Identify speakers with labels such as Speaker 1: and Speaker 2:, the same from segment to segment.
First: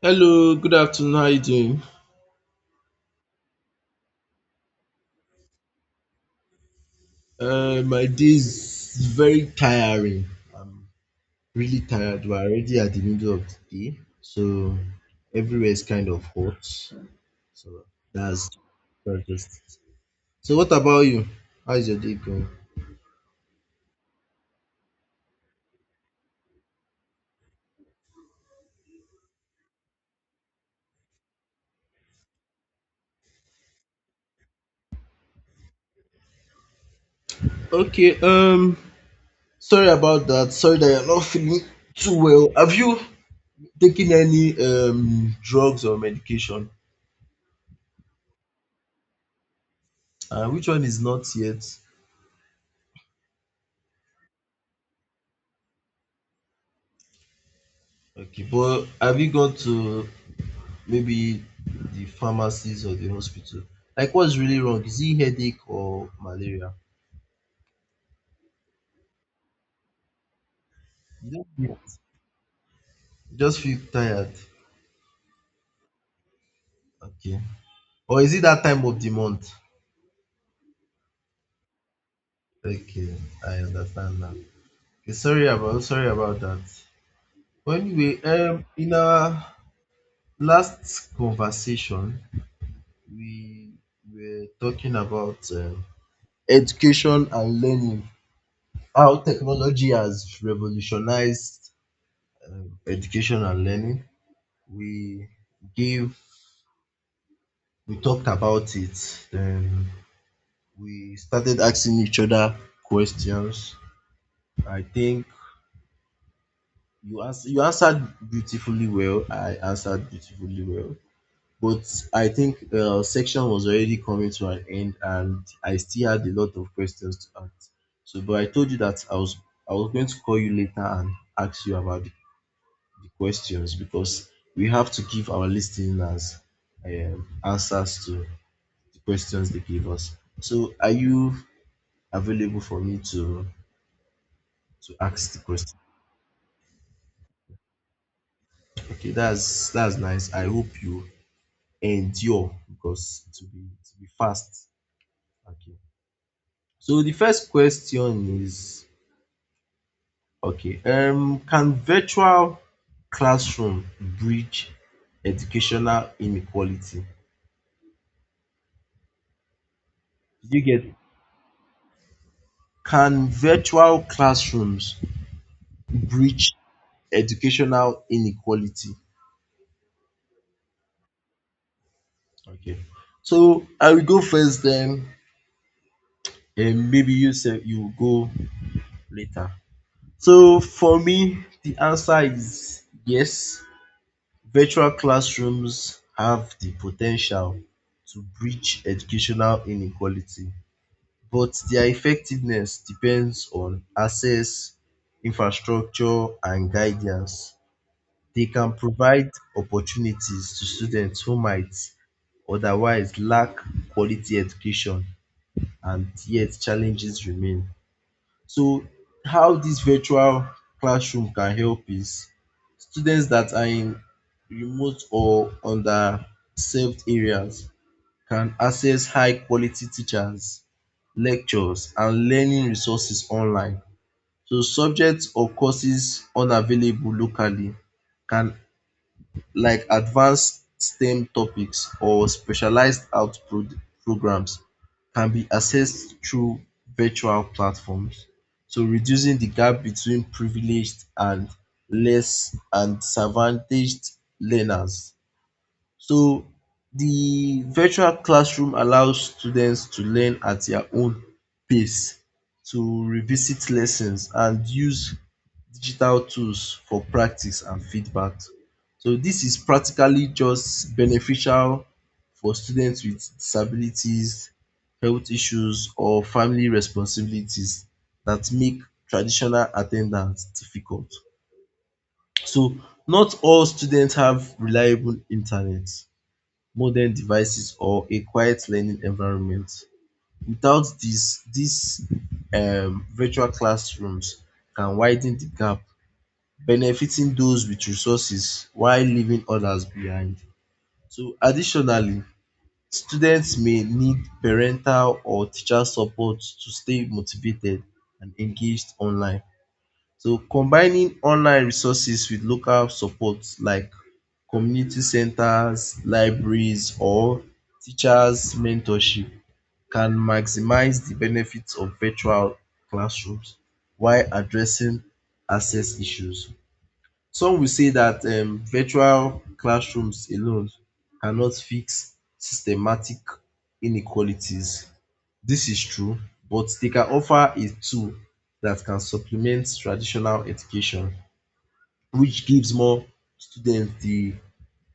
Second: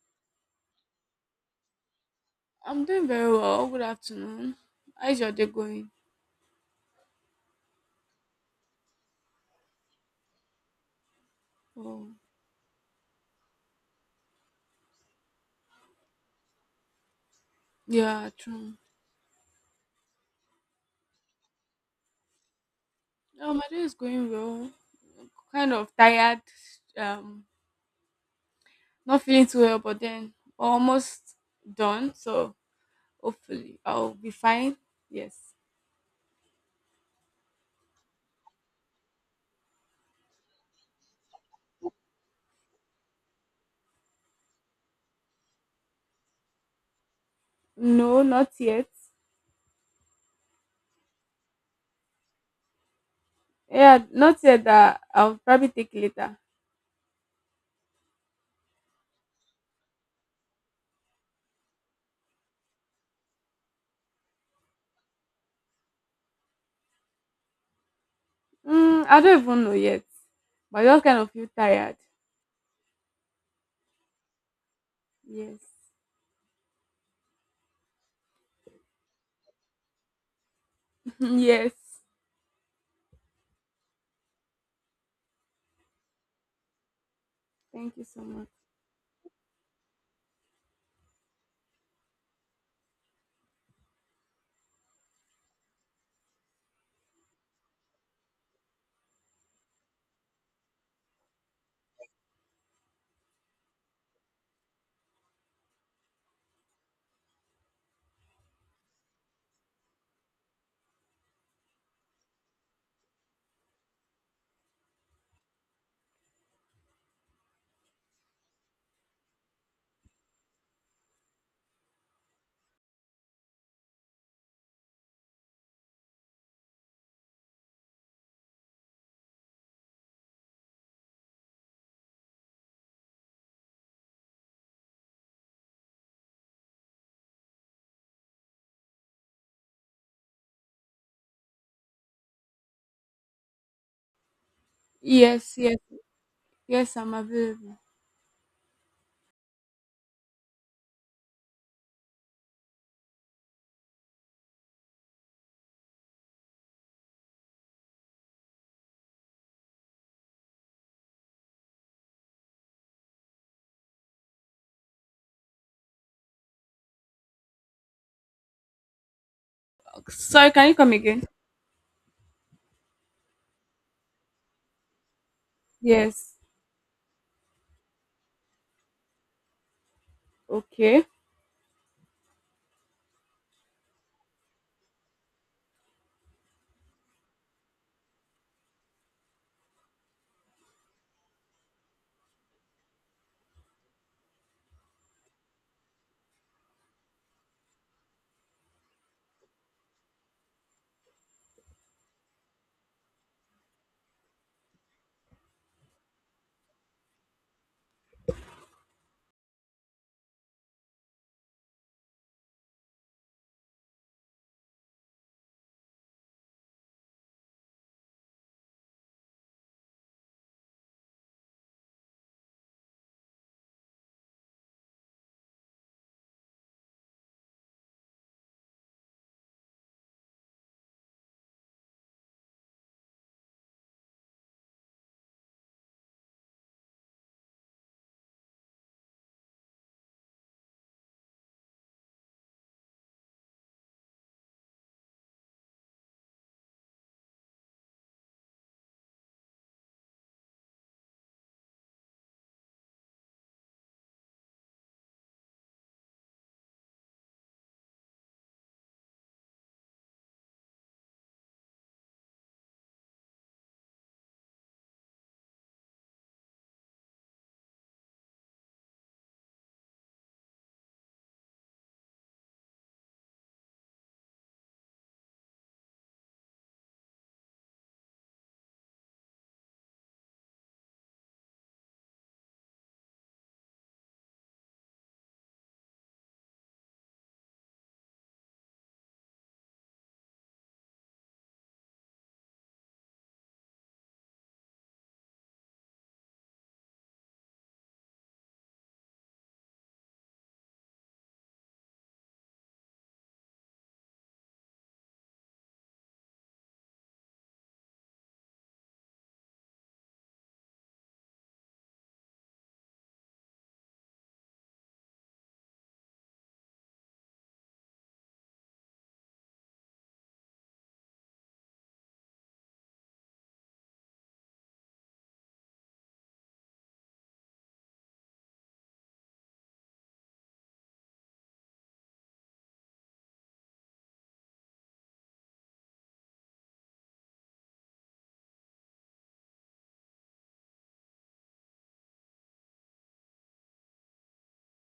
Speaker 1: Hello, good afternoon. How you doing?
Speaker 2: I'm doing very well. Good afternoon. How's your day going?
Speaker 1: My day is very tiring. I'm really
Speaker 2: Oh,
Speaker 1: tired. We're already at the middle of the day, so everywhere is kind of hot. So
Speaker 2: yeah,
Speaker 1: that's
Speaker 2: true.
Speaker 1: that's just it. So what about you? How's your day going?
Speaker 2: Oh, my day is going well. Kind of tired. Um, Not feeling too well, but then almost done. So hopefully I'll be fine. Yes.
Speaker 1: Okay. Sorry about that. Sorry that you're not feeling too well. Have you taken any drugs or medication?
Speaker 2: No, not yet.
Speaker 1: Which one is not yet?
Speaker 2: Yeah, not yet. That I'll probably take later.
Speaker 1: Okay, but have you gone to maybe the pharmacies or the hospital? Like what's really wrong? Is it headache or malaria?
Speaker 2: I don't even know yet. But I just kind
Speaker 1: You
Speaker 2: of
Speaker 1: don't
Speaker 2: feel
Speaker 1: feel
Speaker 2: tired.
Speaker 1: it. You just feel tired.
Speaker 2: Yes.
Speaker 1: Okay. Or is it that time of the month?
Speaker 2: Yes.
Speaker 1: Okay, I understand now. Okay, sorry about that. But
Speaker 2: Thank you
Speaker 1: anyway,
Speaker 2: so much.
Speaker 1: in our last conversation we were talking about education and learning. How technology has revolutionized education and learning. we gave we talked about it, then we started asking each other questions. I think you answered beautifully well, I answered beautifully well, but I think section was already coming to an end and I still had a lot of questions to ask. So but I told you that I was going to call you later and ask you about the questions, because we have to give our listeners answers to the questions they give us. So are you available for me to ask the
Speaker 2: Yes, yes,
Speaker 1: question?
Speaker 2: yes. I'm available.
Speaker 1: Okay, that's nice. I hope you endure because to be fast. Okay. So the first question is okay. Can virtual classroom bridge educational inequality?
Speaker 2: Sorry,
Speaker 1: Did you
Speaker 2: can you
Speaker 1: get
Speaker 2: come
Speaker 1: it?
Speaker 2: again?
Speaker 1: Can virtual classrooms
Speaker 2: Yes.
Speaker 1: bridge educational inequality?
Speaker 2: Okay.
Speaker 1: Okay. So I will go first, then maybe you say you go later. So for me the answer is yes, virtual classrooms have the potential to bridge educational inequality, but their effectiveness depends on access, infrastructure and guidance. They can provide opportunities to students who might otherwise lack quality education, and yet challenges remain. So how this virtual classroom can help is students that are in remote or underserved areas can access high quality teachers, lectures and learning resources online. So subjects or courses unavailable locally can, like advanced STEM topics or specialized programs, can be accessed through virtual platforms. So reducing the gap between privileged and less and disadvantaged learners. So the virtual classroom allows students to learn at their own pace, to revisit lessons and use digital tools for practice and feedback. So this is practically just beneficial for students with disabilities, health issues or family responsibilities that make traditional attendance difficult. So not all students have reliable internet, modern devices or a quiet learning environment. Without this, these virtual classrooms can widen the gap, benefiting those with resources while leaving others behind. So additionally, students may need parental or teacher support to stay motivated and engaged online. So combining online resources with local support like community centers, libraries or teachers mentorship can maximize the benefits of virtual classrooms while addressing access issues. Some will say that virtual classrooms alone cannot fix systematic inequalities. This is true, but they can offer a tool that can supplement traditional education, which gives more students the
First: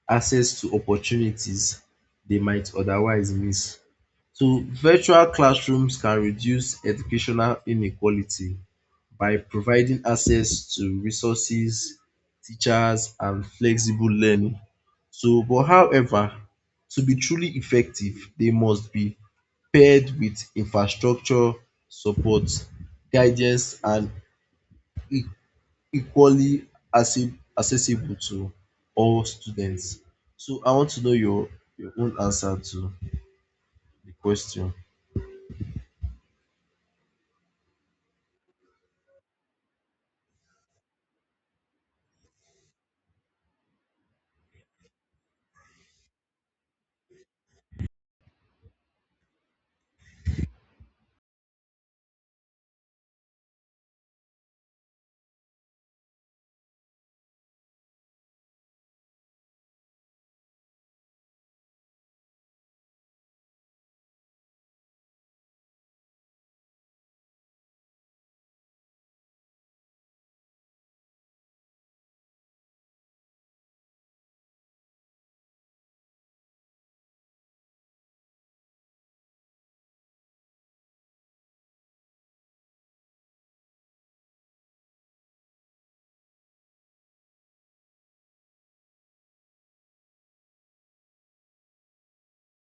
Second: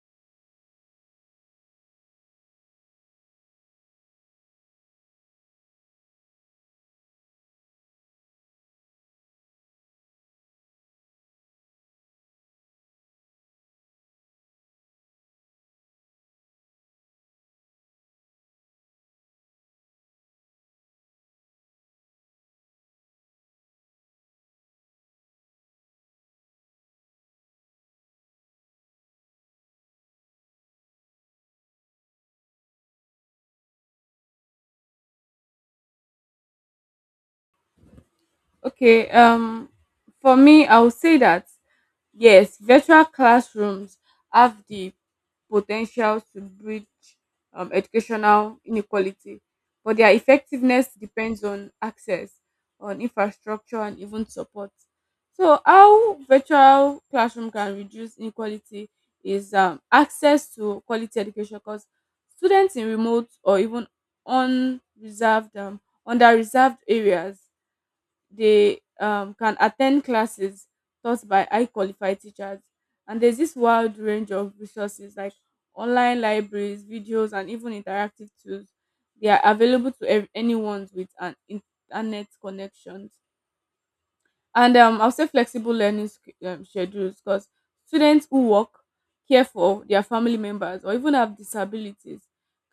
Speaker 1: access to opportunities they might otherwise miss. So virtual classrooms can reduce educational inequality by providing access to resources, teachers and flexible learning. So but however, to be truly effective, they must be paired with infrastructure support, guidance and e- equally accessible to all students. So I want to know your own answer to the question.
Speaker 2: Okay. For me, I would say that yes, virtual classrooms have the potential to bridge educational inequality, but their effectiveness depends on access, on infrastructure, and even support. So how virtual classroom can reduce inequality is access to quality education, because students in remote or even unreserved, um, under reserved areas, they can attend classes taught by high qualified teachers. And there's this wide range of resources like online libraries, videos, and even interactive tools. They are available to anyone with an internet connection, and I'll say flexible learning schedules, because students who work, care for their family members, or even have disabilities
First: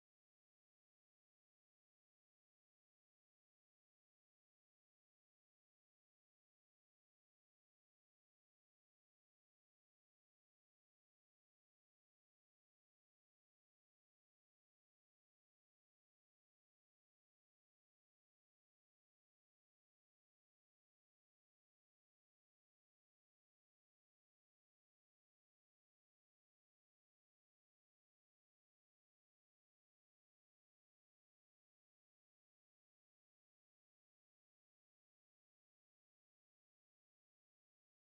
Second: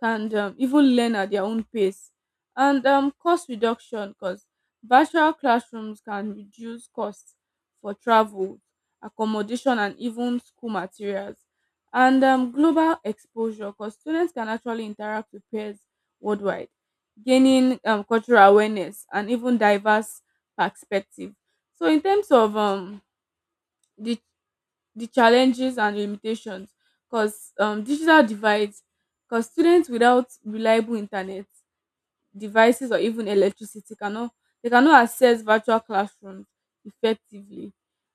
Speaker 2: can even learn at their own pace. And cost reduction, because virtual classrooms can reduce costs for travel, accommodation, and even school materials. And global exposure, because students can actually interact with peers worldwide, gaining cultural awareness and even diverse perspective. So in terms of the challenges and limitations, cause digital divides, cause students without reliable internet devices or even electricity cannot, they cannot access virtual classrooms effectively.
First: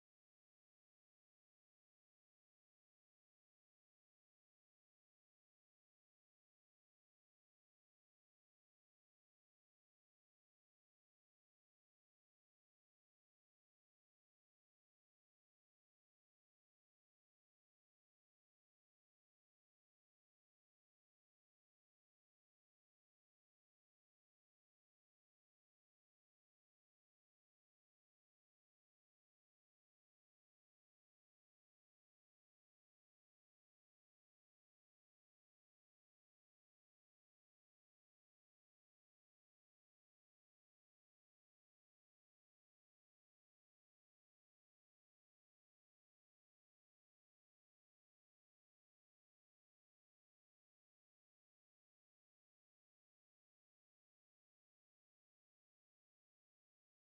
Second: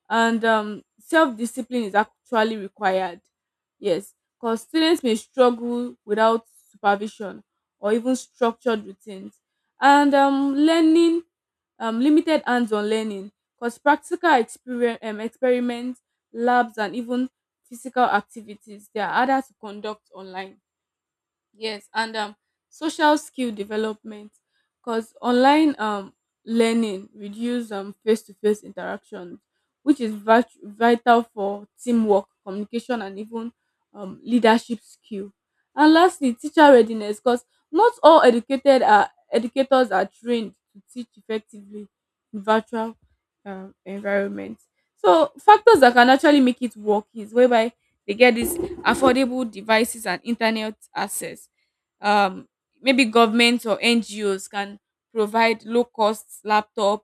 Speaker 2: And self-discipline is actually required, yes, because students may struggle without supervision or even structured routines. And learning limited hands-on learning, because practical experience experiments, labs, and even physical activities, they are harder to conduct online. Yes, and social skill development, because online learning reduce face to face interactions, which is vital for teamwork, communication, and even leadership skill. And lastly, teacher readiness, because not all educated are educators are trained to teach effectively in virtual environment. So factors that can actually make it work is whereby they get this affordable devices and internet access. Um, Maybe governments or NGOs can provide low cost laptop,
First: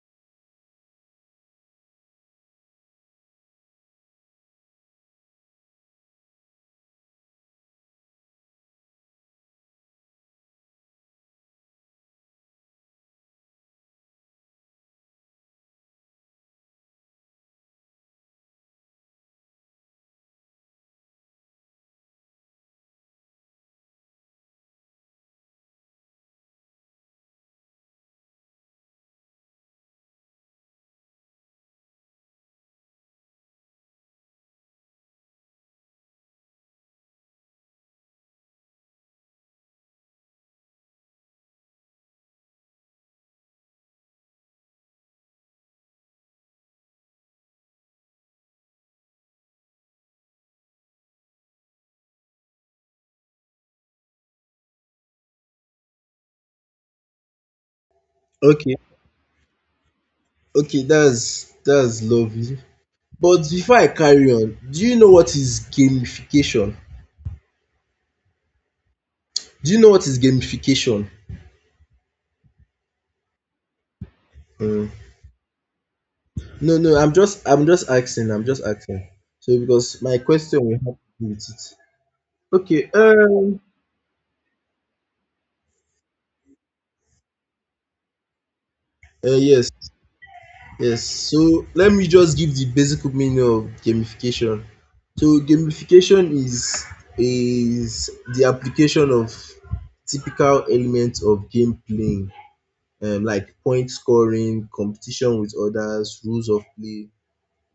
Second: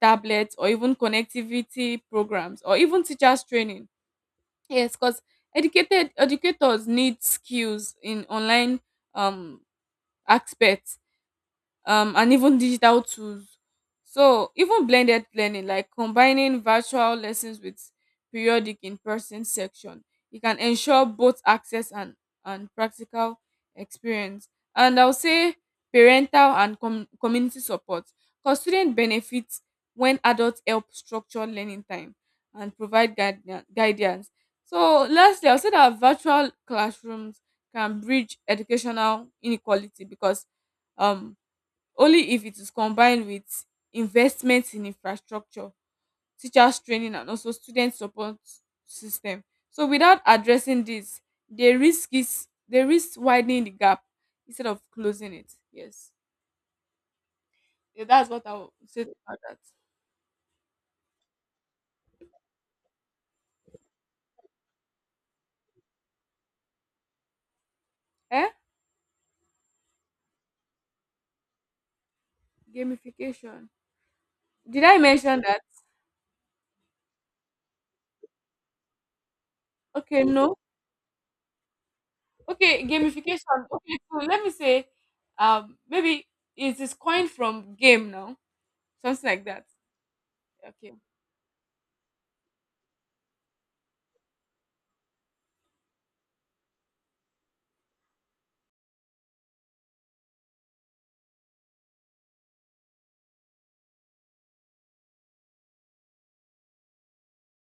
Speaker 2: tablets, or even connectivity programs, or even teachers training. Yes, because educated educators need skills in online um, aspects, and even digital tools. So even blended learning, like combining virtual lessons with periodic in person section, it can ensure both access, and practical experience. And I'll say parental and community support, because students benefit when adults help structure learning time and provide guidance. So lastly, I'll say that virtual classrooms can bridge educational inequality because um only if it is combined with investment in infrastructure, teachers training, and also student support system. So without addressing this, they risk widening the gap instead of closing it. Yes, yeah, that's what I will
Speaker 1: Okay,
Speaker 2: say about that.
Speaker 1: okay, that's lovely. But before I carry on, do you know what is gamification?
Speaker 2: Eh,
Speaker 1: Do you know what is gamification?
Speaker 2: gamification, did
Speaker 1: Mm.
Speaker 2: I mention that?
Speaker 1: No, no, I'm just asking, I'm just asking. So because my
Speaker 2: Okay, no.
Speaker 1: question will have to do with it.
Speaker 2: Okay,
Speaker 1: Okay,
Speaker 2: gamification. Okay, so let me say maybe it is coined from game now. Something like that.
Speaker 1: yes.
Speaker 2: Okay.
Speaker 1: Yes, so let me just give the basic meaning of gamification. So gamification is the application of typical elements of game playing, like point scoring, competition with others, rules of play,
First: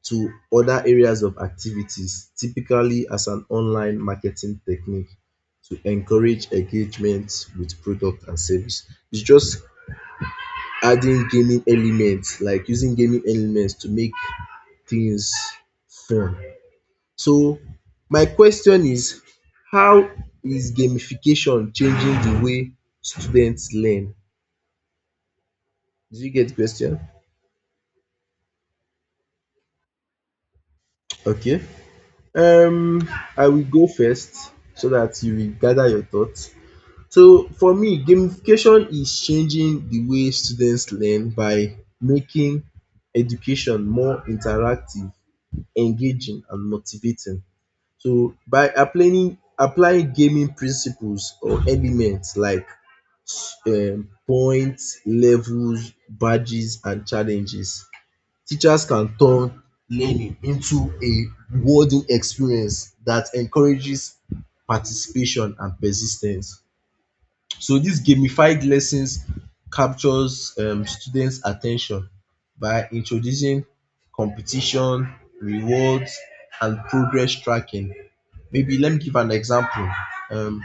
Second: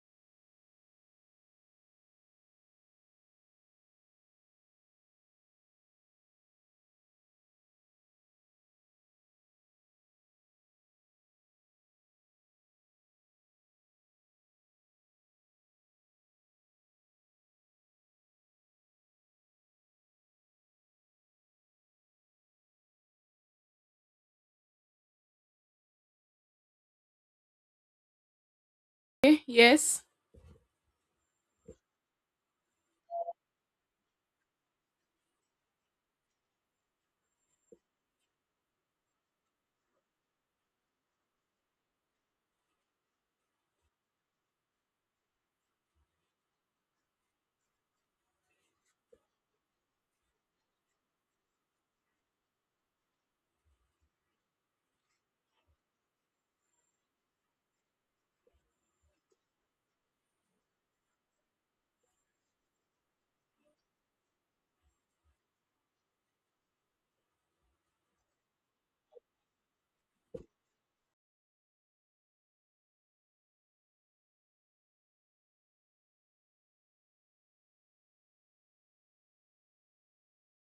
Speaker 1: to other areas of activities, typically as an online marketing technique to encourage engagement with product and service. It's just adding gaming elements, like using gaming elements to make things fun. So my question is, how is gamification changing the way students learn? Did you get the question?
Speaker 2: Okay. Yes.
Speaker 1: Okay. Um I will go first so that you will gather your thoughts. So for me, gamification is changing the way students learn by making education more interactive, engaging and motivating. So by applying gaming principles or elements like points, levels, badges and challenges, teachers can turn learning into a rewarding experience that encourages participation and persis ten ce. So these gamified lessons captures students' attention by introducing competition, rewards, and progress tracking. Maybe let me give an example. Um,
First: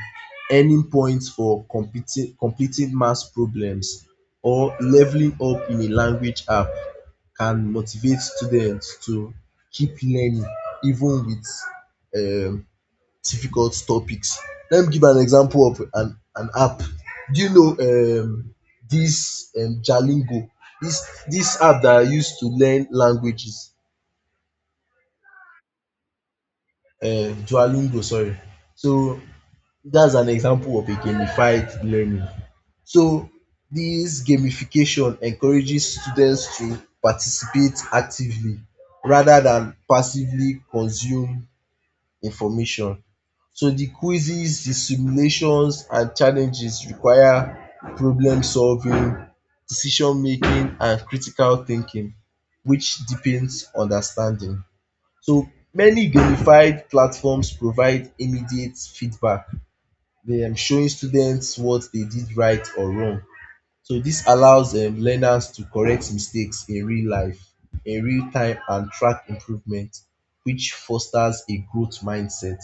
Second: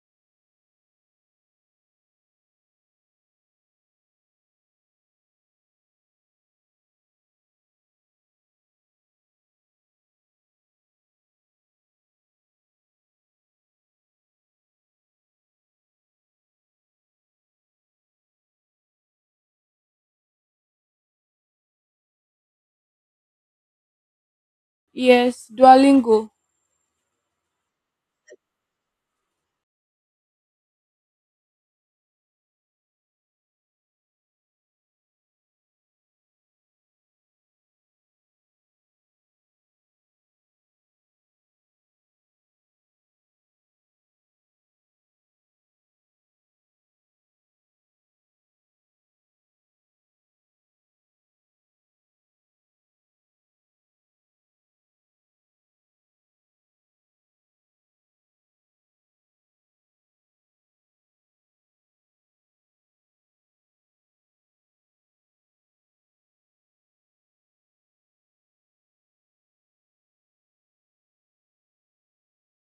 Speaker 1: earning points for completing math problems or leveling up in a language app can motivate students to keep learning even with um difficult topics. Let me give an example of an app. Do you know um, this Duolingo? This app that I use to learn languages,
Speaker 2: Yes. Duolingo.
Speaker 1: uh, Duolingo, sorry. So that's an example of a gamified learning. So this gamification encourages students to participate actively rather than passively consume information. So the quizzes, the simulations, and challenges require problem solving, decision making, and critical thinking, which deepens understanding. So many gamified platforms provide immediate feedback, they are showing students what they did right or wrong. So this allows learners to correct mistakes in real life, in real time, and track improvement, which fosters a growth mindset.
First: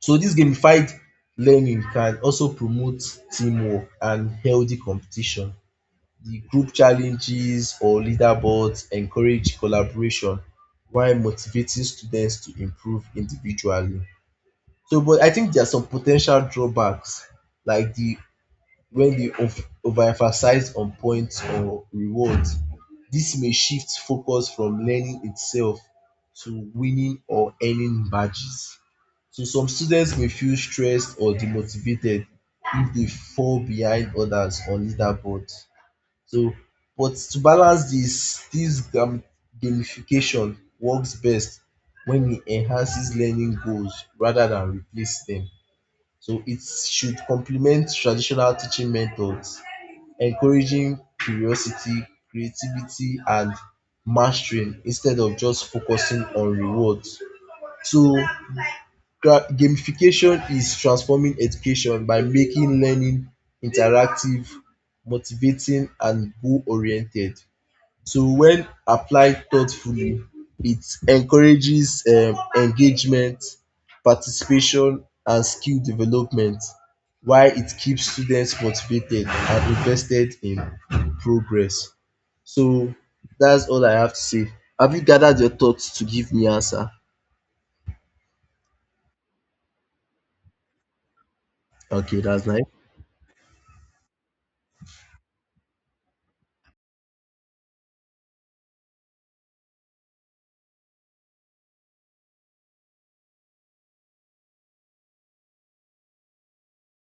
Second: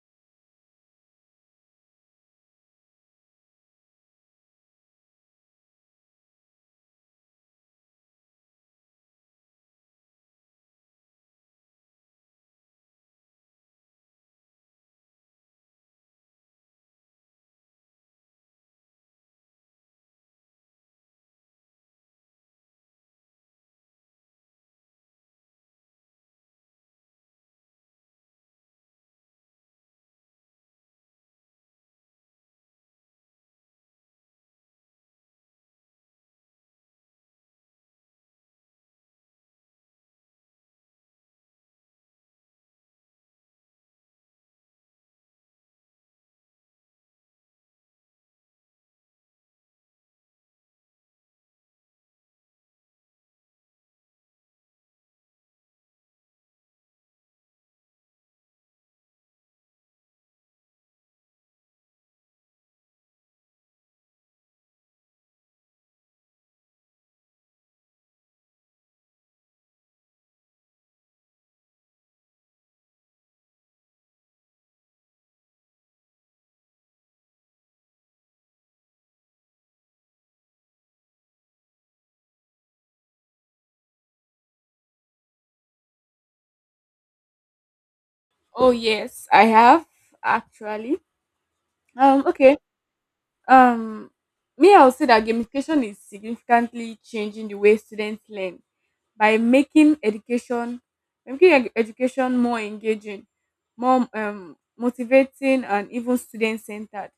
Speaker 1: So this gamified learning can also promote teamwork and healthy competition. The group challenges or leaderboards encourage collaboration while motivating students to improve individually. So but I think there are some po ten tial drawbacks, like the when they overemphasize on points or rewards. This may shift focus from learning itself to winning or earning badges. So some students may feel stressed or demotivated if they fall behind others on leaderboard. So, but to balance this, gamification works best when it enhances learning goals rather than replace them. So it should complement traditional teaching methods, encouraging curiosity, creativity, and mastering instead of just focusing on rewards. So gamification is transforming education by making learning interactive, motivating, and goal oriented. So, when applied thoughtfully, it encourages engagement, participation, and skill development, while it keeps students motivated and invested in progress. So, that's all I have to say. Have you gathered your thoughts to give me answer?
Speaker 2: Oh yes, I have actually.
Speaker 1: Okay, that's
Speaker 2: Okay.
Speaker 1: nice.
Speaker 2: Um. Me, I would say that gamification is significantly changing the way students learn by making education more engaging, more motivating, and even student centered.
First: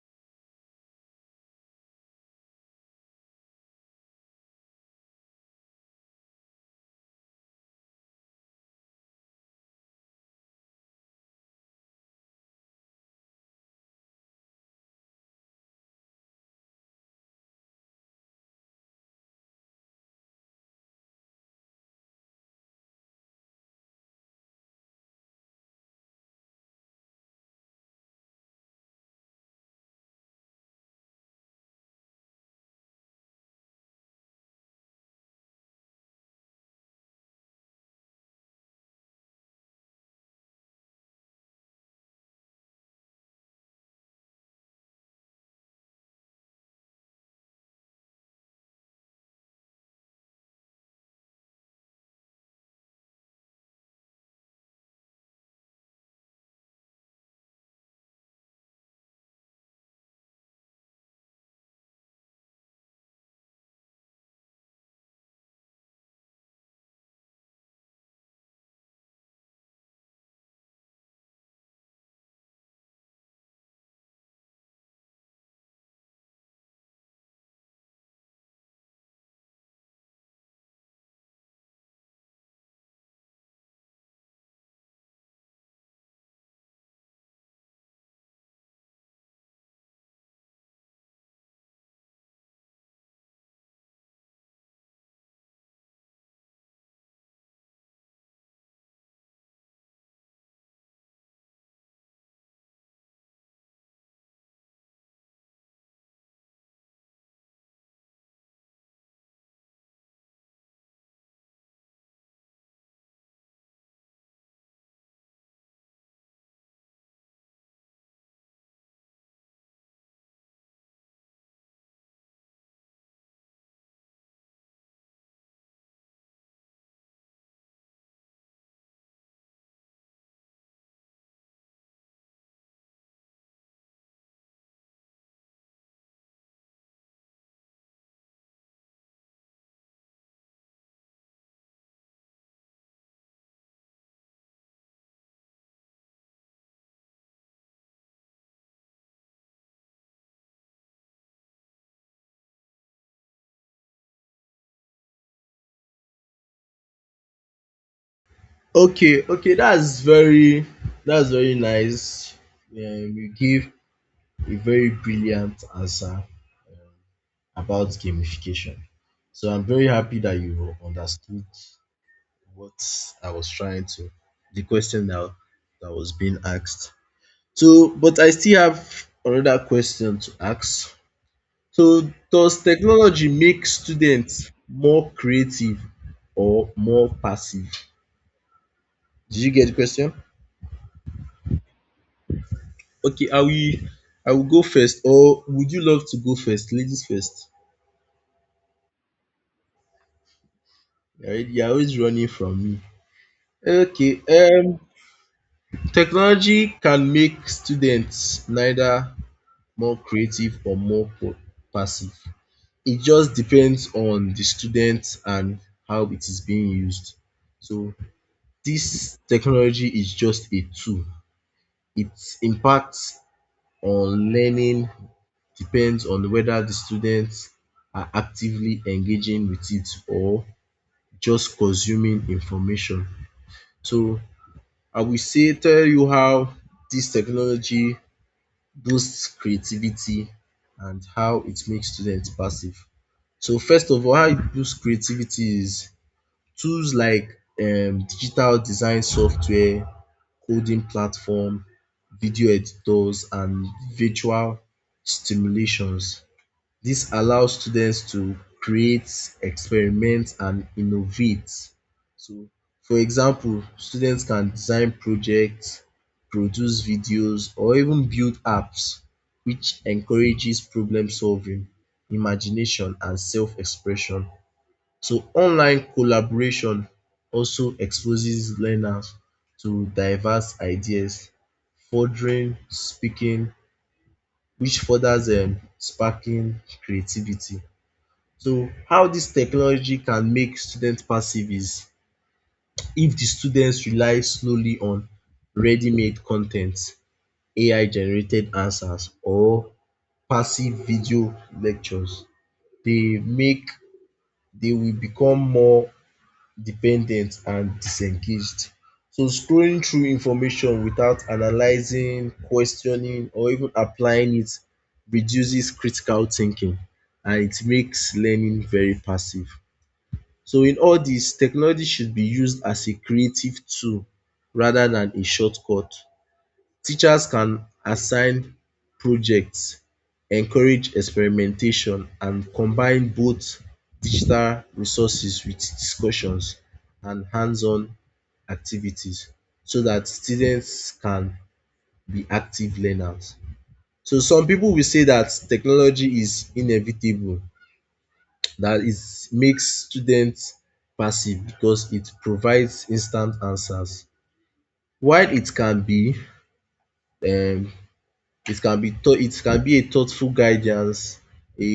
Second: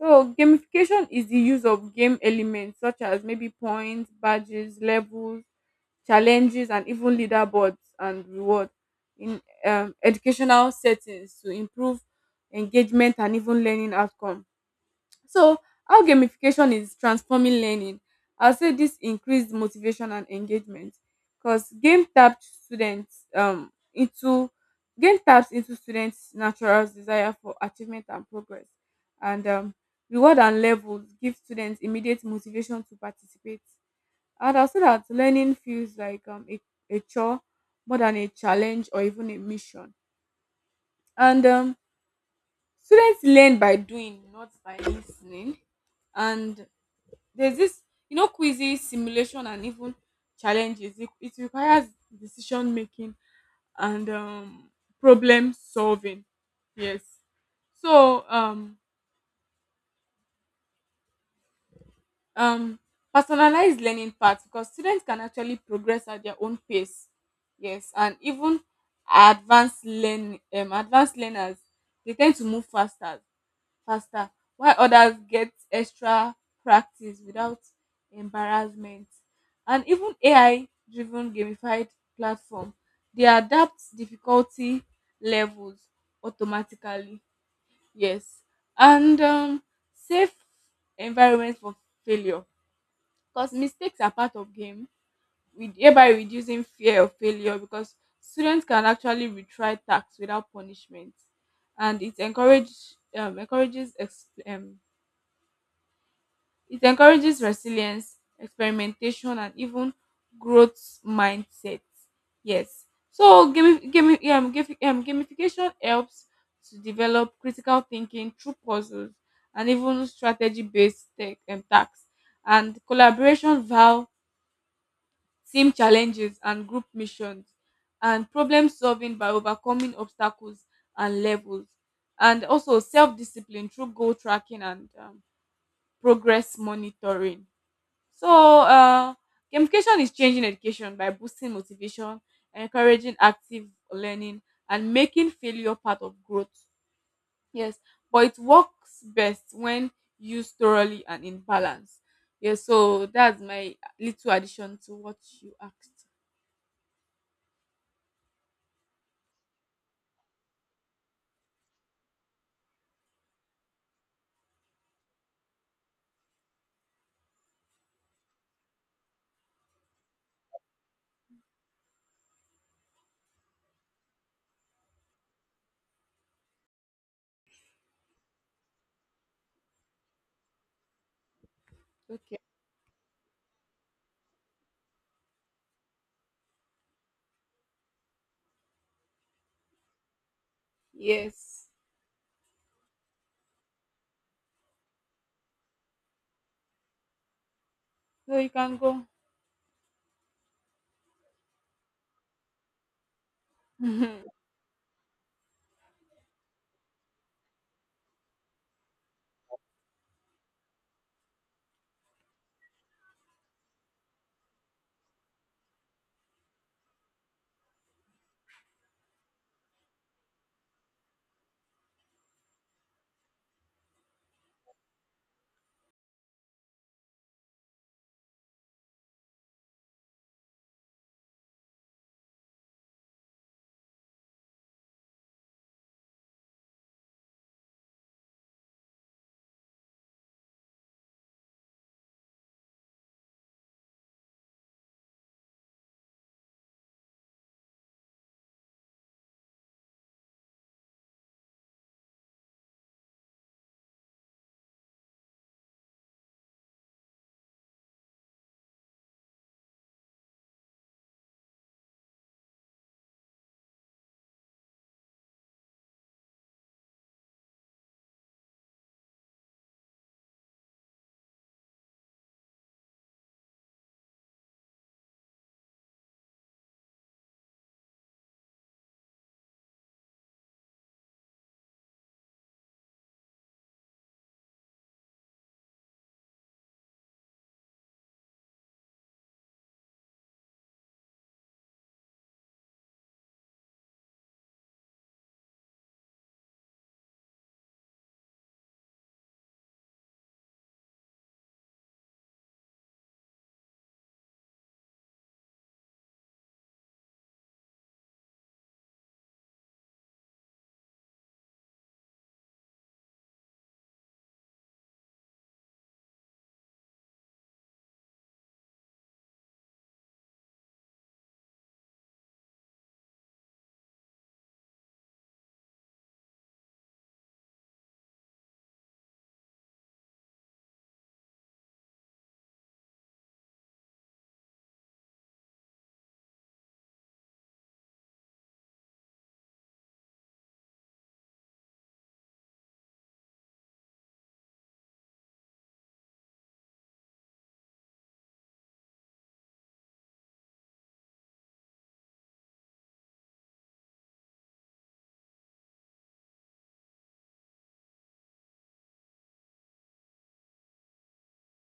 Speaker 2: So gamification is the use of game elements, such as maybe points, badges, levels, challenges, and even leaderboards and rewards in educational settings to improve engagement and even learning outcome. So how gamification is transforming learning, I'll say this increased motivation and engagement, because game taps into students' natural desire for achievement and progress. And reward and levels give students immediate motivation to participate, and I'll say that learning feels like a chore more than a challenge or even a mission. And students learn by doing, not by listening. And there's this, you know, quizzes, simulation, and even challenges. It requires decision making and problem solving. Yes. So um personalized learning part, because students can actually progress at their own pace, yes, and even advanced learners, they tend to move faster while others get extra practice without embarrassment. And even AI driven gamified platform, they adapt difficulty levels automatically. Yes. And safe environment for failure, because mistakes are part of game, with thereby reducing fear of failure, because students can actually retry tasks without punishment. And um, encourages ex- um, it encourages resilience, experimentation, and even growth mindset. Yes. So gamification helps to develop critical thinking through puzzles and even strategy based tasks, and collaboration vow team challenges and group missions, and problem solving by overcoming obstacles and levels, and also self discipline through goal tracking and progress monitoring. So, gamification is changing education by boosting motivation, encouraging active learning, and making failure part of growth. Yes, but it works best when used thoroughly and in balance. Yes, so that's my little addition to what you asked.
Speaker 1: Okay, okay, that's very nice. You give a very brilliant answer about gamification. So I'm very happy that you understood what I was trying to the question that was being asked. So, but I still have another question to ask. So,
Speaker 2: Okay.
Speaker 1: does technology make students more creative or more passive? Did you get the question?
Speaker 2: Yes.
Speaker 1: Okay, I will go first, or would you love to go first? Ladies first.
Speaker 2: So you can go.
Speaker 1: You're already you're always running from me. Okay, technology can make students neither more creative or more passive. It just depends on the student and how it is being used. So this technology is just a tool. Its impact on learning depends on whether the students are actively engaging with it or just consuming information. So I will say tell you how this technology boosts creativity and how it makes students passive. So first of all, how it boosts creativity is tools like digital design software, coding platform, video editors and virtual stimulations. This allows students to create, experiment and innovate. So for example, students can design projects, produce videos or even build apps, which encourages problem solving, imagination and self-expression. So online collaboration also exposes learners to diverse ideas, furthering speaking which furthers sparking creativity. So how this technology can make students passive is if the students rely slowly on ready-made content, AI-generated answers or passive video lectures, they make they will become more dependent and disengaged. So scrolling through information without analyzing, questioning or even applying it reduces critical thinking, and it makes learning very passive. So in all this, technology should be used as a creative tool rather than a shortcut. Teachers can assign projects, encourage experimentation, and combine both digital resources with discussions and hands-on activities so that students can be active learners. So some people will say that technology is inevitable, that is makes students passive because it provides instant answers. While um it can be thought it can be a thoughtful guidance, a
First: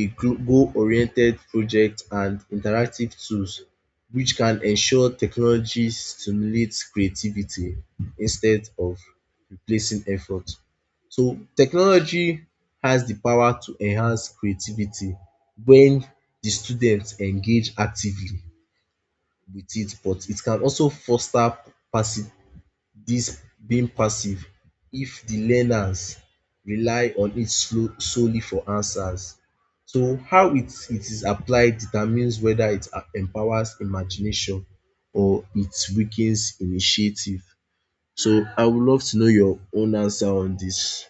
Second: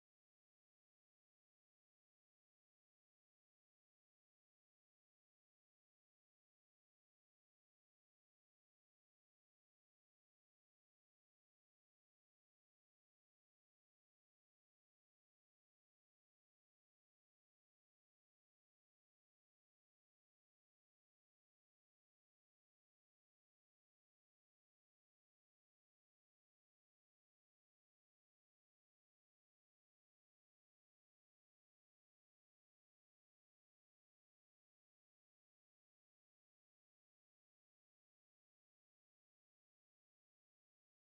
Speaker 1: goal oriented project and interactive tools, which can ensure technology stimulates creativity instead of replacing effort. So technology has the power to enhance creativity when the students engage actively with it, but it can also foster passi- this being passive if the learners rely on it solely for answers. So how it is applied determines whether empowers imagination or it weakens initiative. So I would love to know your own answer on this.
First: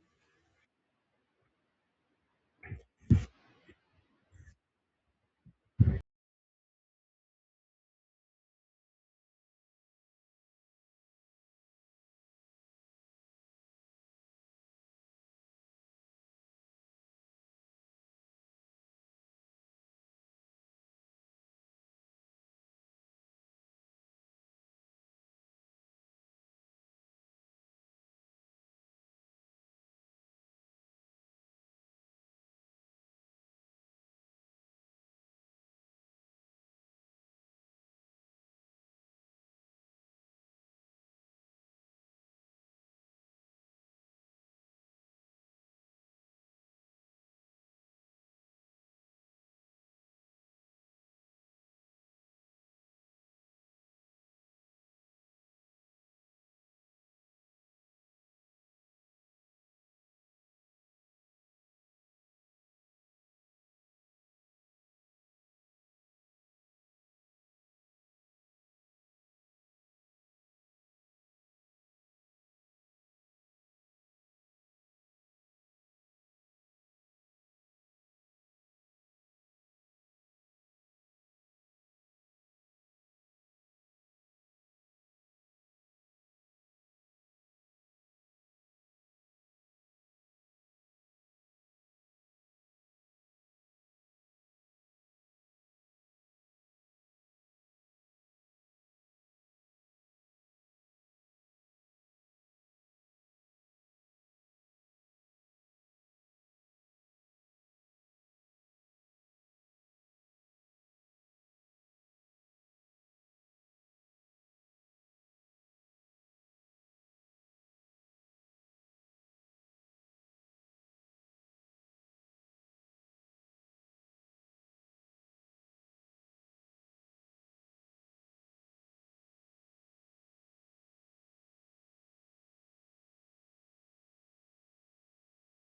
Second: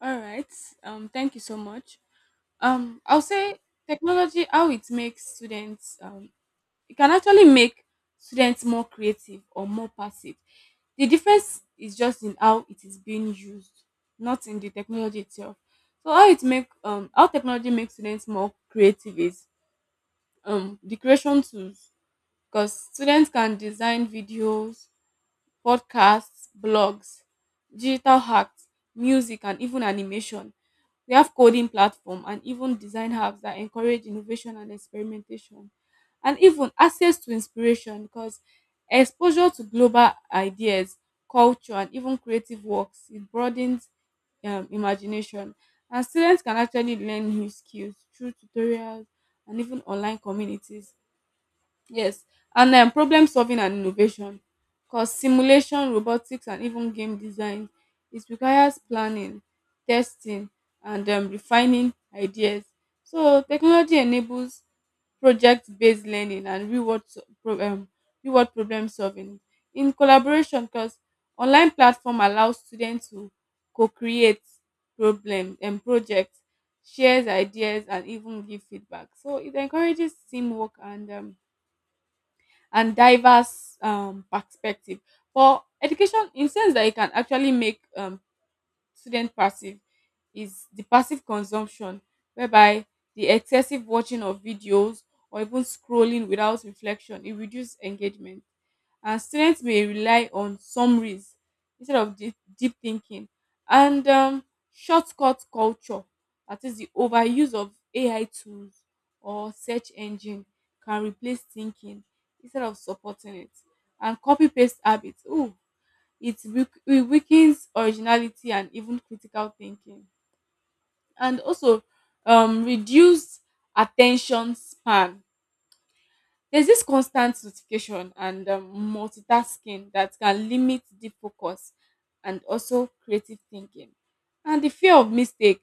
Speaker 2: All right. Thank you so much. I'll say technology. How it makes students. It can actually make students more creative or more passive. The difference is just in how it is being used, not in the technology itself. So how technology makes students more creative is the creation tools, because students can design videos, podcasts, blogs, digital hacks, music, and even animation. We have coding platform and even design hubs that encourage innovation and experimentation, and even access to inspiration, because exposure to global ideas, culture, and even creative works, it broadens imagination. And students can actually learn new skills through tutorials and even online communities. Yes, and problem solving and innovation, because simulation, robotics, and even game design, it requires planning, testing, and refining ideas. So technology enables project-based learning and reward problem solving in collaboration, because online platform allows students to co-create problem and projects, shares ideas, and even give feedback. So it encourages teamwork and diverse perspective for education, in sense that it can actually make student passive is the passive consumption, whereby the excessive watching of videos or even scrolling without reflection, it reduces engagement, and students may rely on summaries instead of deep thinking. And shortcut culture, that is the overuse of AI tools or search engine, can replace thinking instead of supporting it. And copy paste habits, ooh, it weakens originality and even critical thinking. And also reduced attention span, there's this constant notification and multitasking that can limit deep focus and also creative thinking. And the fear of mistake,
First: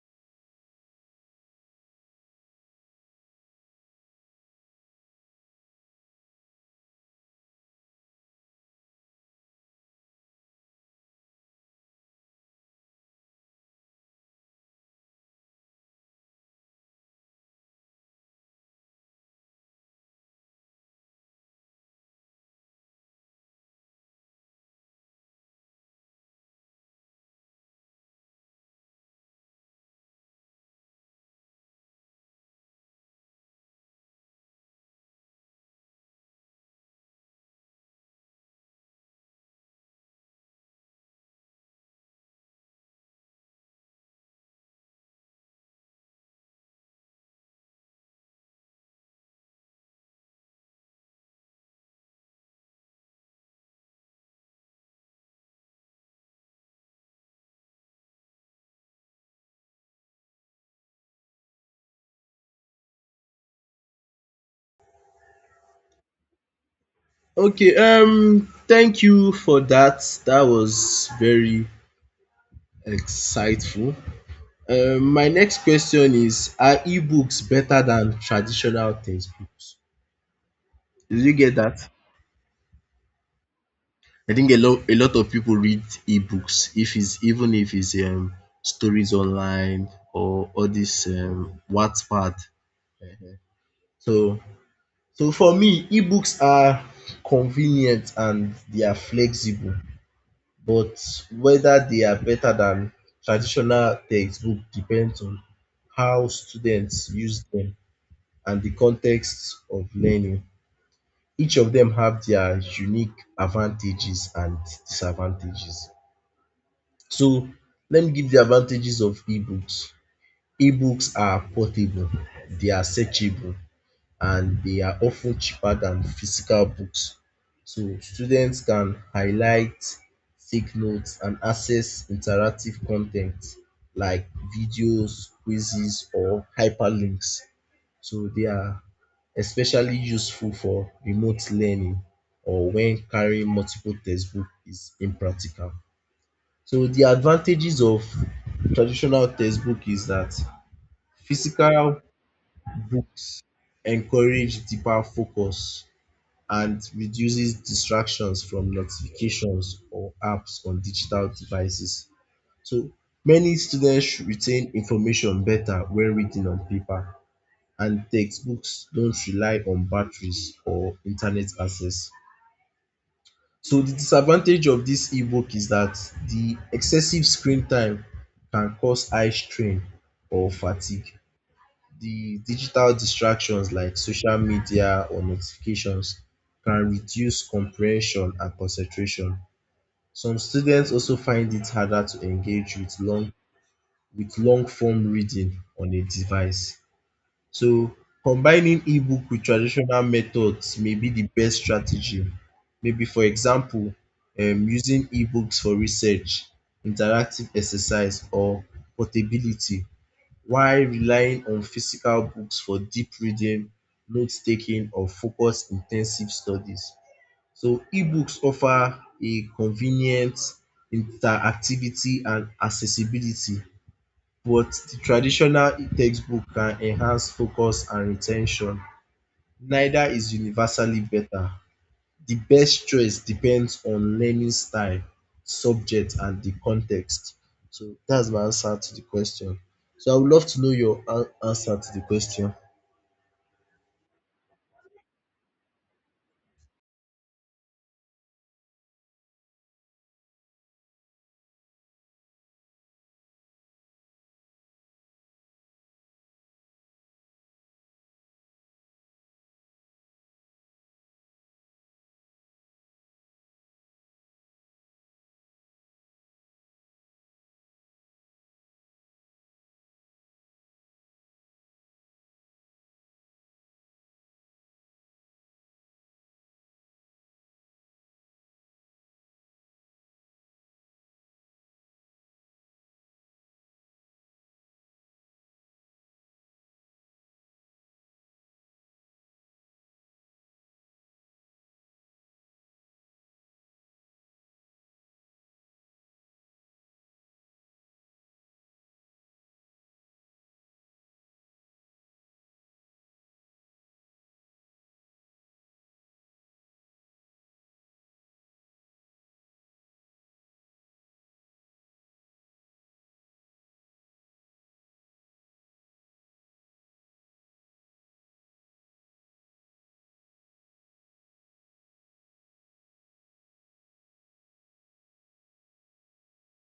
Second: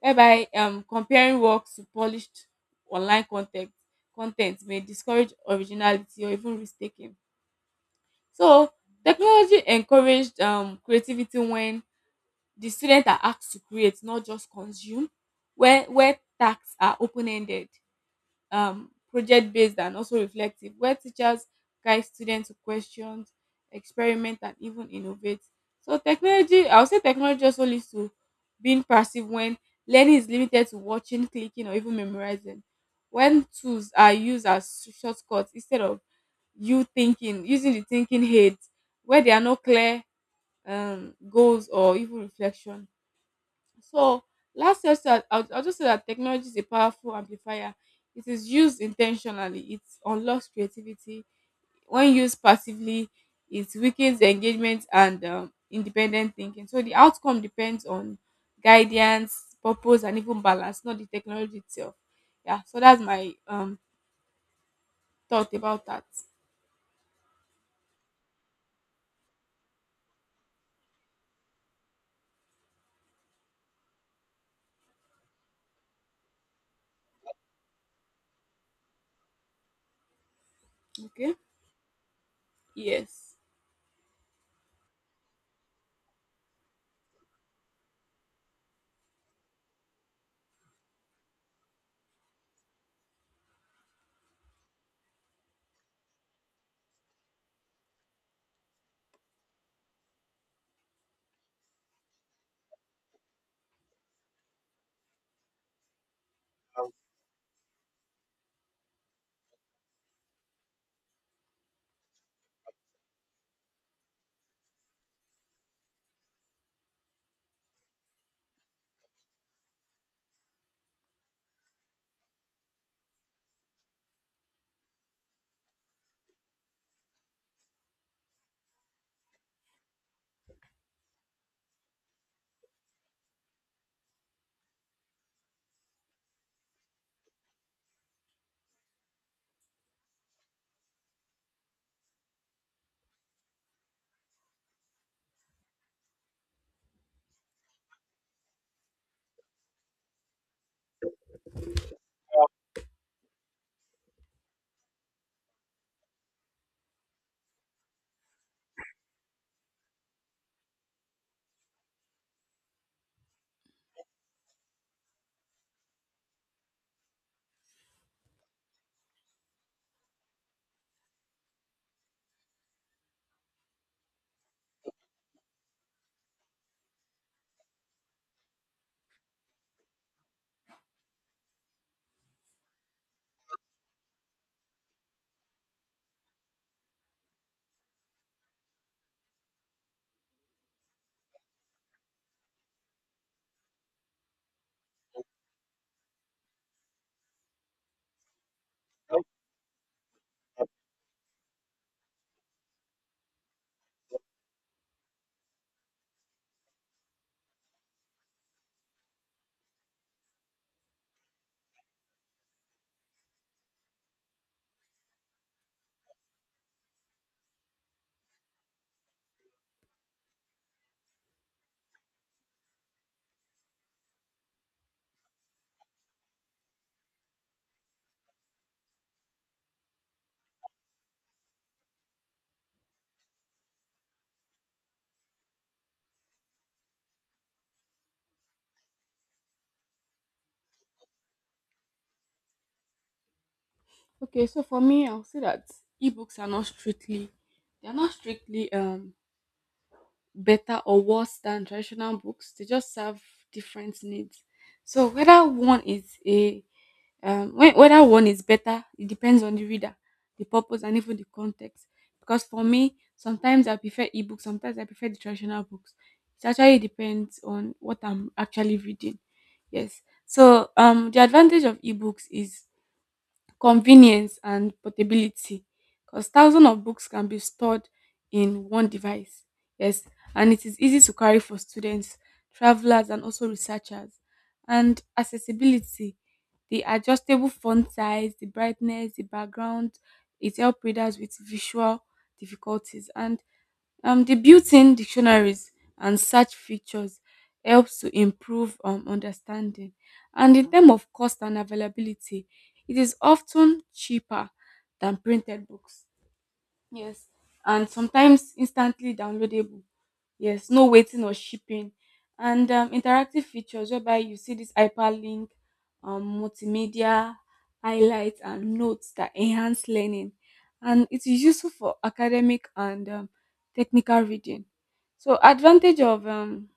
Speaker 2: whereby comparing works to polished online content content may discourage originality or even risk taking. So technology encouraged creativity when the students are asked to create, not just consume, where tasks are open-ended, project-based and also reflective, where teachers guide students to questions, experiment and even innovate. So technology, I would say technology also leads to being passive when learning is limited to watching, clicking or even memorizing. When tools are used as shortcuts instead of you thinking, using the thinking heads, where there are no clear goals or even reflection. So last year, I'll just say that technology is a powerful amplifier. It is used intentionally. It unlocks creativity. When used passively, it weakens engagement and independent thinking. So the outcome depends on guidance, purpose, and even balance, not the technology itself. Yeah. So that's my thought about that.
Speaker 1: Okay, thank you for that. That was very insightful. My next question is, are e-books better than traditional textbooks? Did you
Speaker 2: Okay.
Speaker 1: get that?
Speaker 2: Yes.
Speaker 1: I think a lot of people read e-books if it's even if it's stories online or all this Wattpad. So for me, e-books are convenient and they are flexible, but whether they are better than traditional textbook depends on how students use them and the context of learning. Each of them have their unique advantages and disadvantages. So let me give the advantages of ebooks. Ebooks are portable, they are searchable, and they are often cheaper than physical books. So students can highlight, take notes, and access interactive content like videos, quizzes, or hyperlinks. So they are especially useful for remote learning or when carrying multiple textbook is impractical. So the advantages of traditional textbook is that physical books encourage deeper focus and reduces distractions from notifications or apps on digital devices. So many students retain information better when reading on paper, and textbooks don't rely on batteries or internet access. So the disadvantage of this ebook is that the excessive screen time can cause eye strain or fatigue. The digital distractions like social media or notifications can reduce comprehension and concentration. Some students also find it harder to engage with long form reading on a device. So combining e-book with traditional methods may be the best strategy. Maybe, for example, using e-books for research, interactive exercise or portability, while relying on physical books for deep reading, note taking or focus in ten sive studies. So e-books offer a convenient interactivity and accessibility, but the traditional textbook can enhance focus and retention. Neither is universally better. The best choice depends on learning style, subject, and the context. So that's my answer to the question. So I would love to know your answer to the question.
Speaker 2: Okay. So for me, I'll say that ebooks are not strictly, they are not strictly better or worse than traditional books. They just serve different needs. So whether one is a whe- whether one is better, it depends on the reader, the purpose, and even the context. Because for me, sometimes I prefer ebooks, sometimes I prefer the traditional books. It actually depends on what I'm actually reading. Yes. So the advantage of ebooks is convenience and portability, because thousands of books can be stored in one device. Yes, and it is easy to carry for students, travelers, and also researchers. And accessibility, the adjustable font size, the brightness, the background, it helps readers with visual difficulties. And the built-in dictionaries and search features helps to improve understanding. And in terms of cost and availability, it is often cheaper than printed books. Yes. And sometimes instantly downloadable. Yes, no waiting or shipping. And interactive features, whereby you see this hyperlink, multimedia, highlights, and notes that enhance learning. And it is useful for academic and technical reading. So advantage of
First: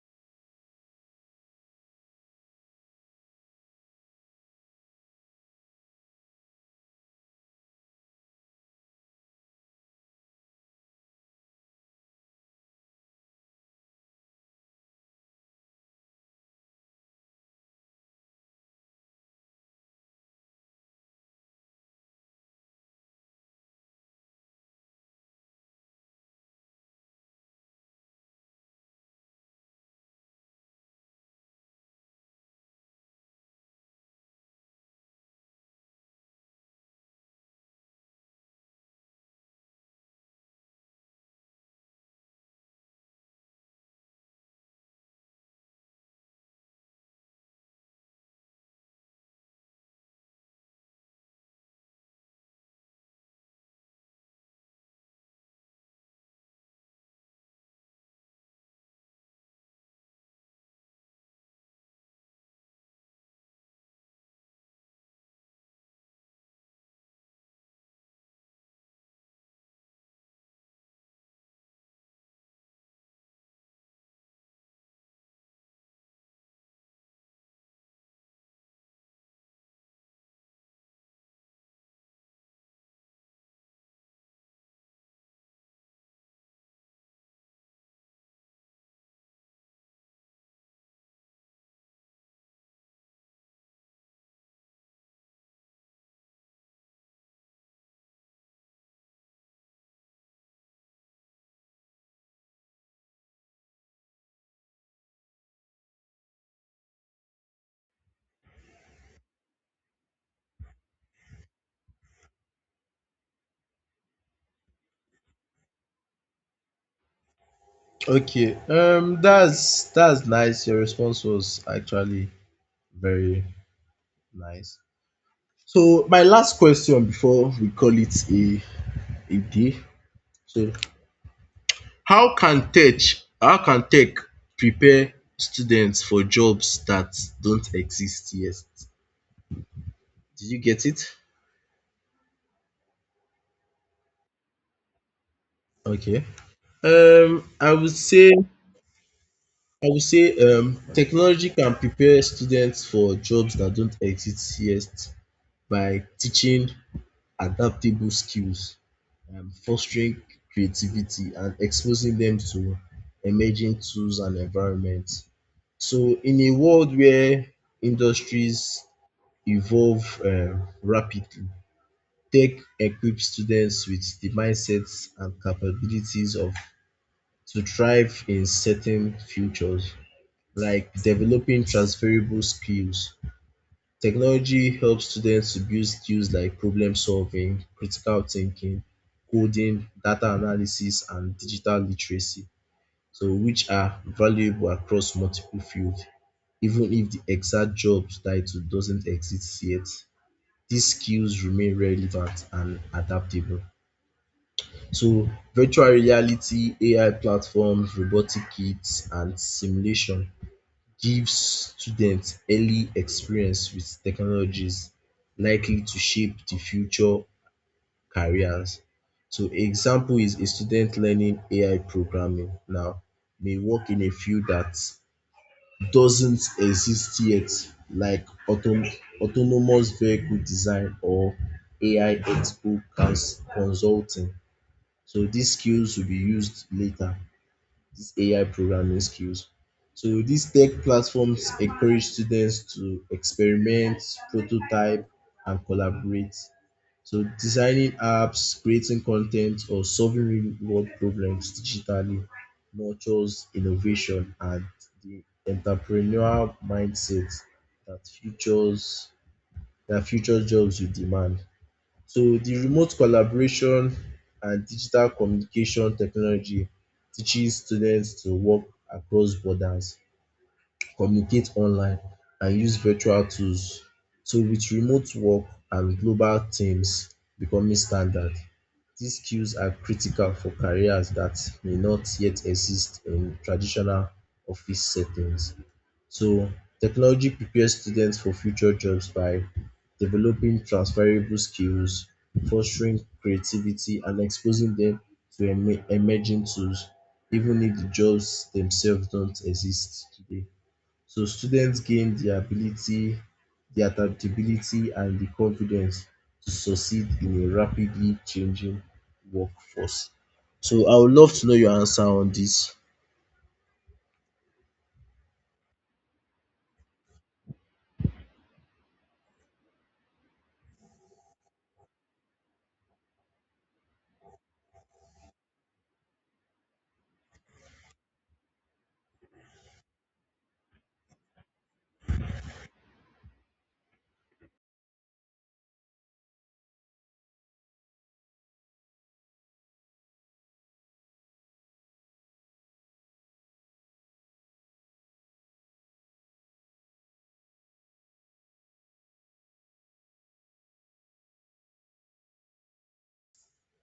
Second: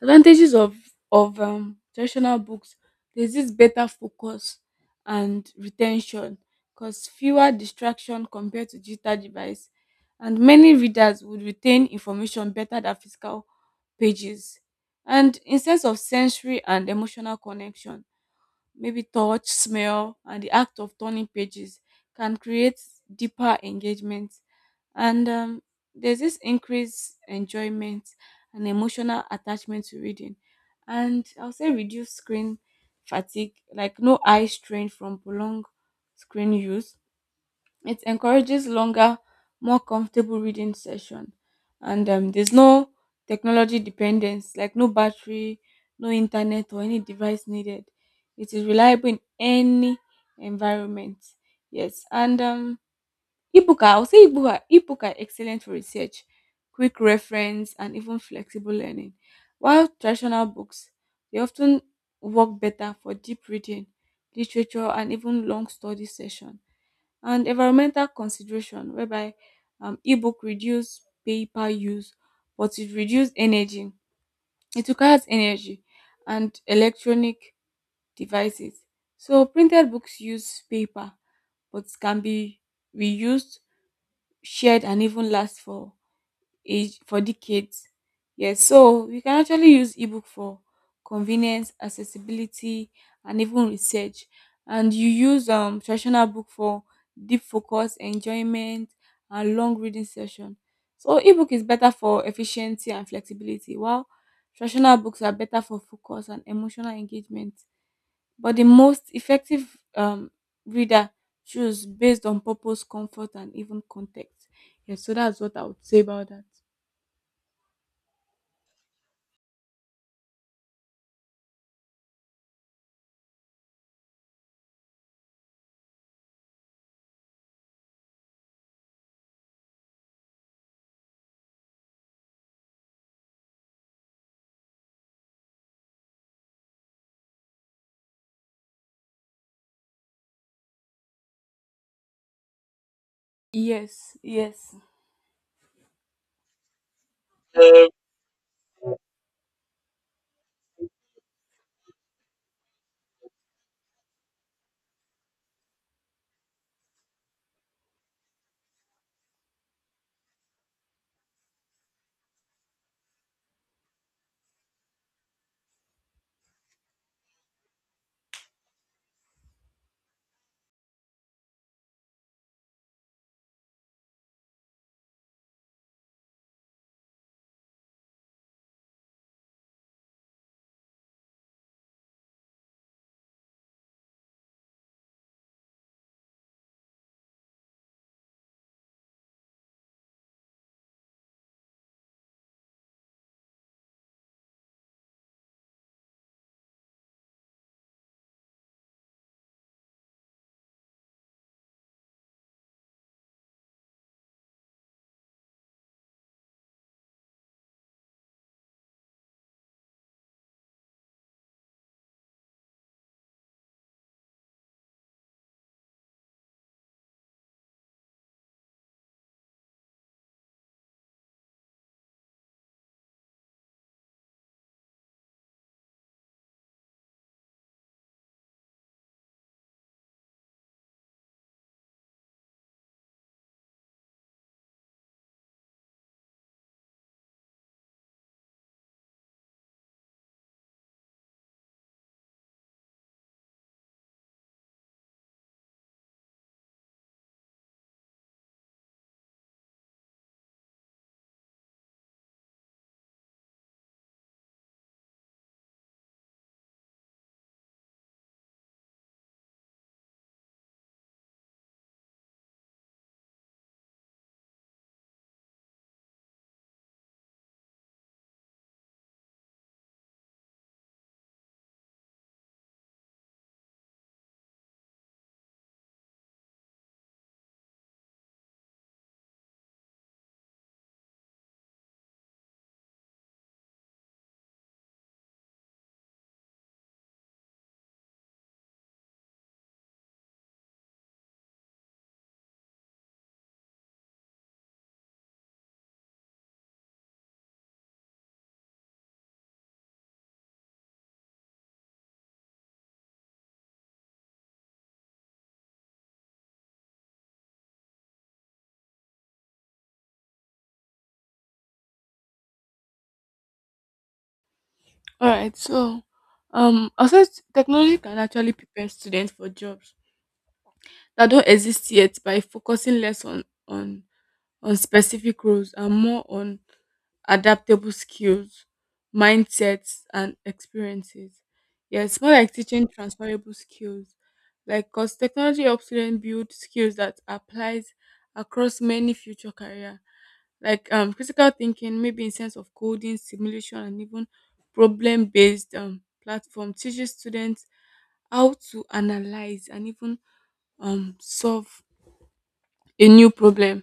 Speaker 2: Advantages of traditional books, there's this better focus and retention, because fewer distraction compared to digital device, and many readers would retain information better than physical pages. And in sense of sensory and emotional connection, maybe touch, smell, and the act of turning pages can create deeper engagement. And there's this increased enjoyment and emotional attachment to reading. And I'll say reduce screen fatigue, like no eye strain from prolonged screen use, it encourages longer, more comfortable reading session. And there's no technology dependence, like no battery, no internet or any device needed. It is reliable in any environment. Yes, and ebook. Are- I'll say ebook are excellent for research, quick reference, and even flexible learning. While traditional books, they often work better for deep reading, literature, and even long study session. And environmental consideration, whereby ebook reduce paper use, but it requires energy and electronic devices. So printed books use paper but can be reused, shared, and even last for age for decades. Yes, so we can actually use ebook for convenience, accessibility, and even research. And you use traditional book for deep focus, enjoyment, and long reading session. So ebook is better for efficiency and flexibility, while traditional books are better for focus and emotional engagement. But the most effective um reader choose based on purpose, comfort, and even context. Yes, so that's what I would say about that.
Speaker 1: Okay, that's nice. Your response was actually very nice. So my last question before we call it a day. So How can tech how can tech prepare students for jobs that don't exist yet? Did you get it?
Speaker 2: Yes, yes.
Speaker 1: Okay. I would say technology can prepare students for jobs that don't exist yet by teaching adaptable skills, fostering creativity, and exposing them to emerging tools and environments. So in a world where industries evolve rapidly, tech equips students with the mindsets and capabilities of to thrive in certain futures, like developing transferable skills. Technology helps students to build skills like problem solving, critical thinking, coding, data analysis, and digital literacy, so which are valuable across multiple fields, even if the exact job title doesn't exist yet, these skills remain relevant and adaptable. So virtual reality, AI platforms, robotic kits and simulation gives students early experience with technologies likely to shape the future careers. So example is a student learning AI programming now may work in a field that doesn't exist yet, like autonomous vehicle design or AI ethical consulting. So these skills will be used later, these AI programming skills. So these tech platforms encourage students to experiment, prototype, and collaborate. So designing apps, creating content, or solving real-world problems digitally nurtures innovation and the entrepreneurial mindset that futures that future jobs will demand. So the remote collaboration and digital communication technology teaches students to work across borders, communicate online, and use virtual tools. So with remote work and global teams becoming standard, these skills are critical for careers that may not yet exist in traditional office settings. So technology prepares students for future jobs by developing transferable skills, fostering creativity, and exposing them to emerging tools, even if the jobs themselves don't exist today. So students gain the ability, the adaptability, and the confidence to succeed in a rapidly changing workforce. So I would love to know your answer on this.
Speaker 2: All right. So, also technology can actually prepare students for jobs that don't exist yet by focusing less on specific roles and more on adaptable skills, mindsets, and experiences. Yes, more like teaching transferable skills. Like, because technology helps students build skills that applies across many future career, like critical thinking, maybe in sense of coding, simulation, and even problem-based platform teaches students how to analyze and even solve a new problem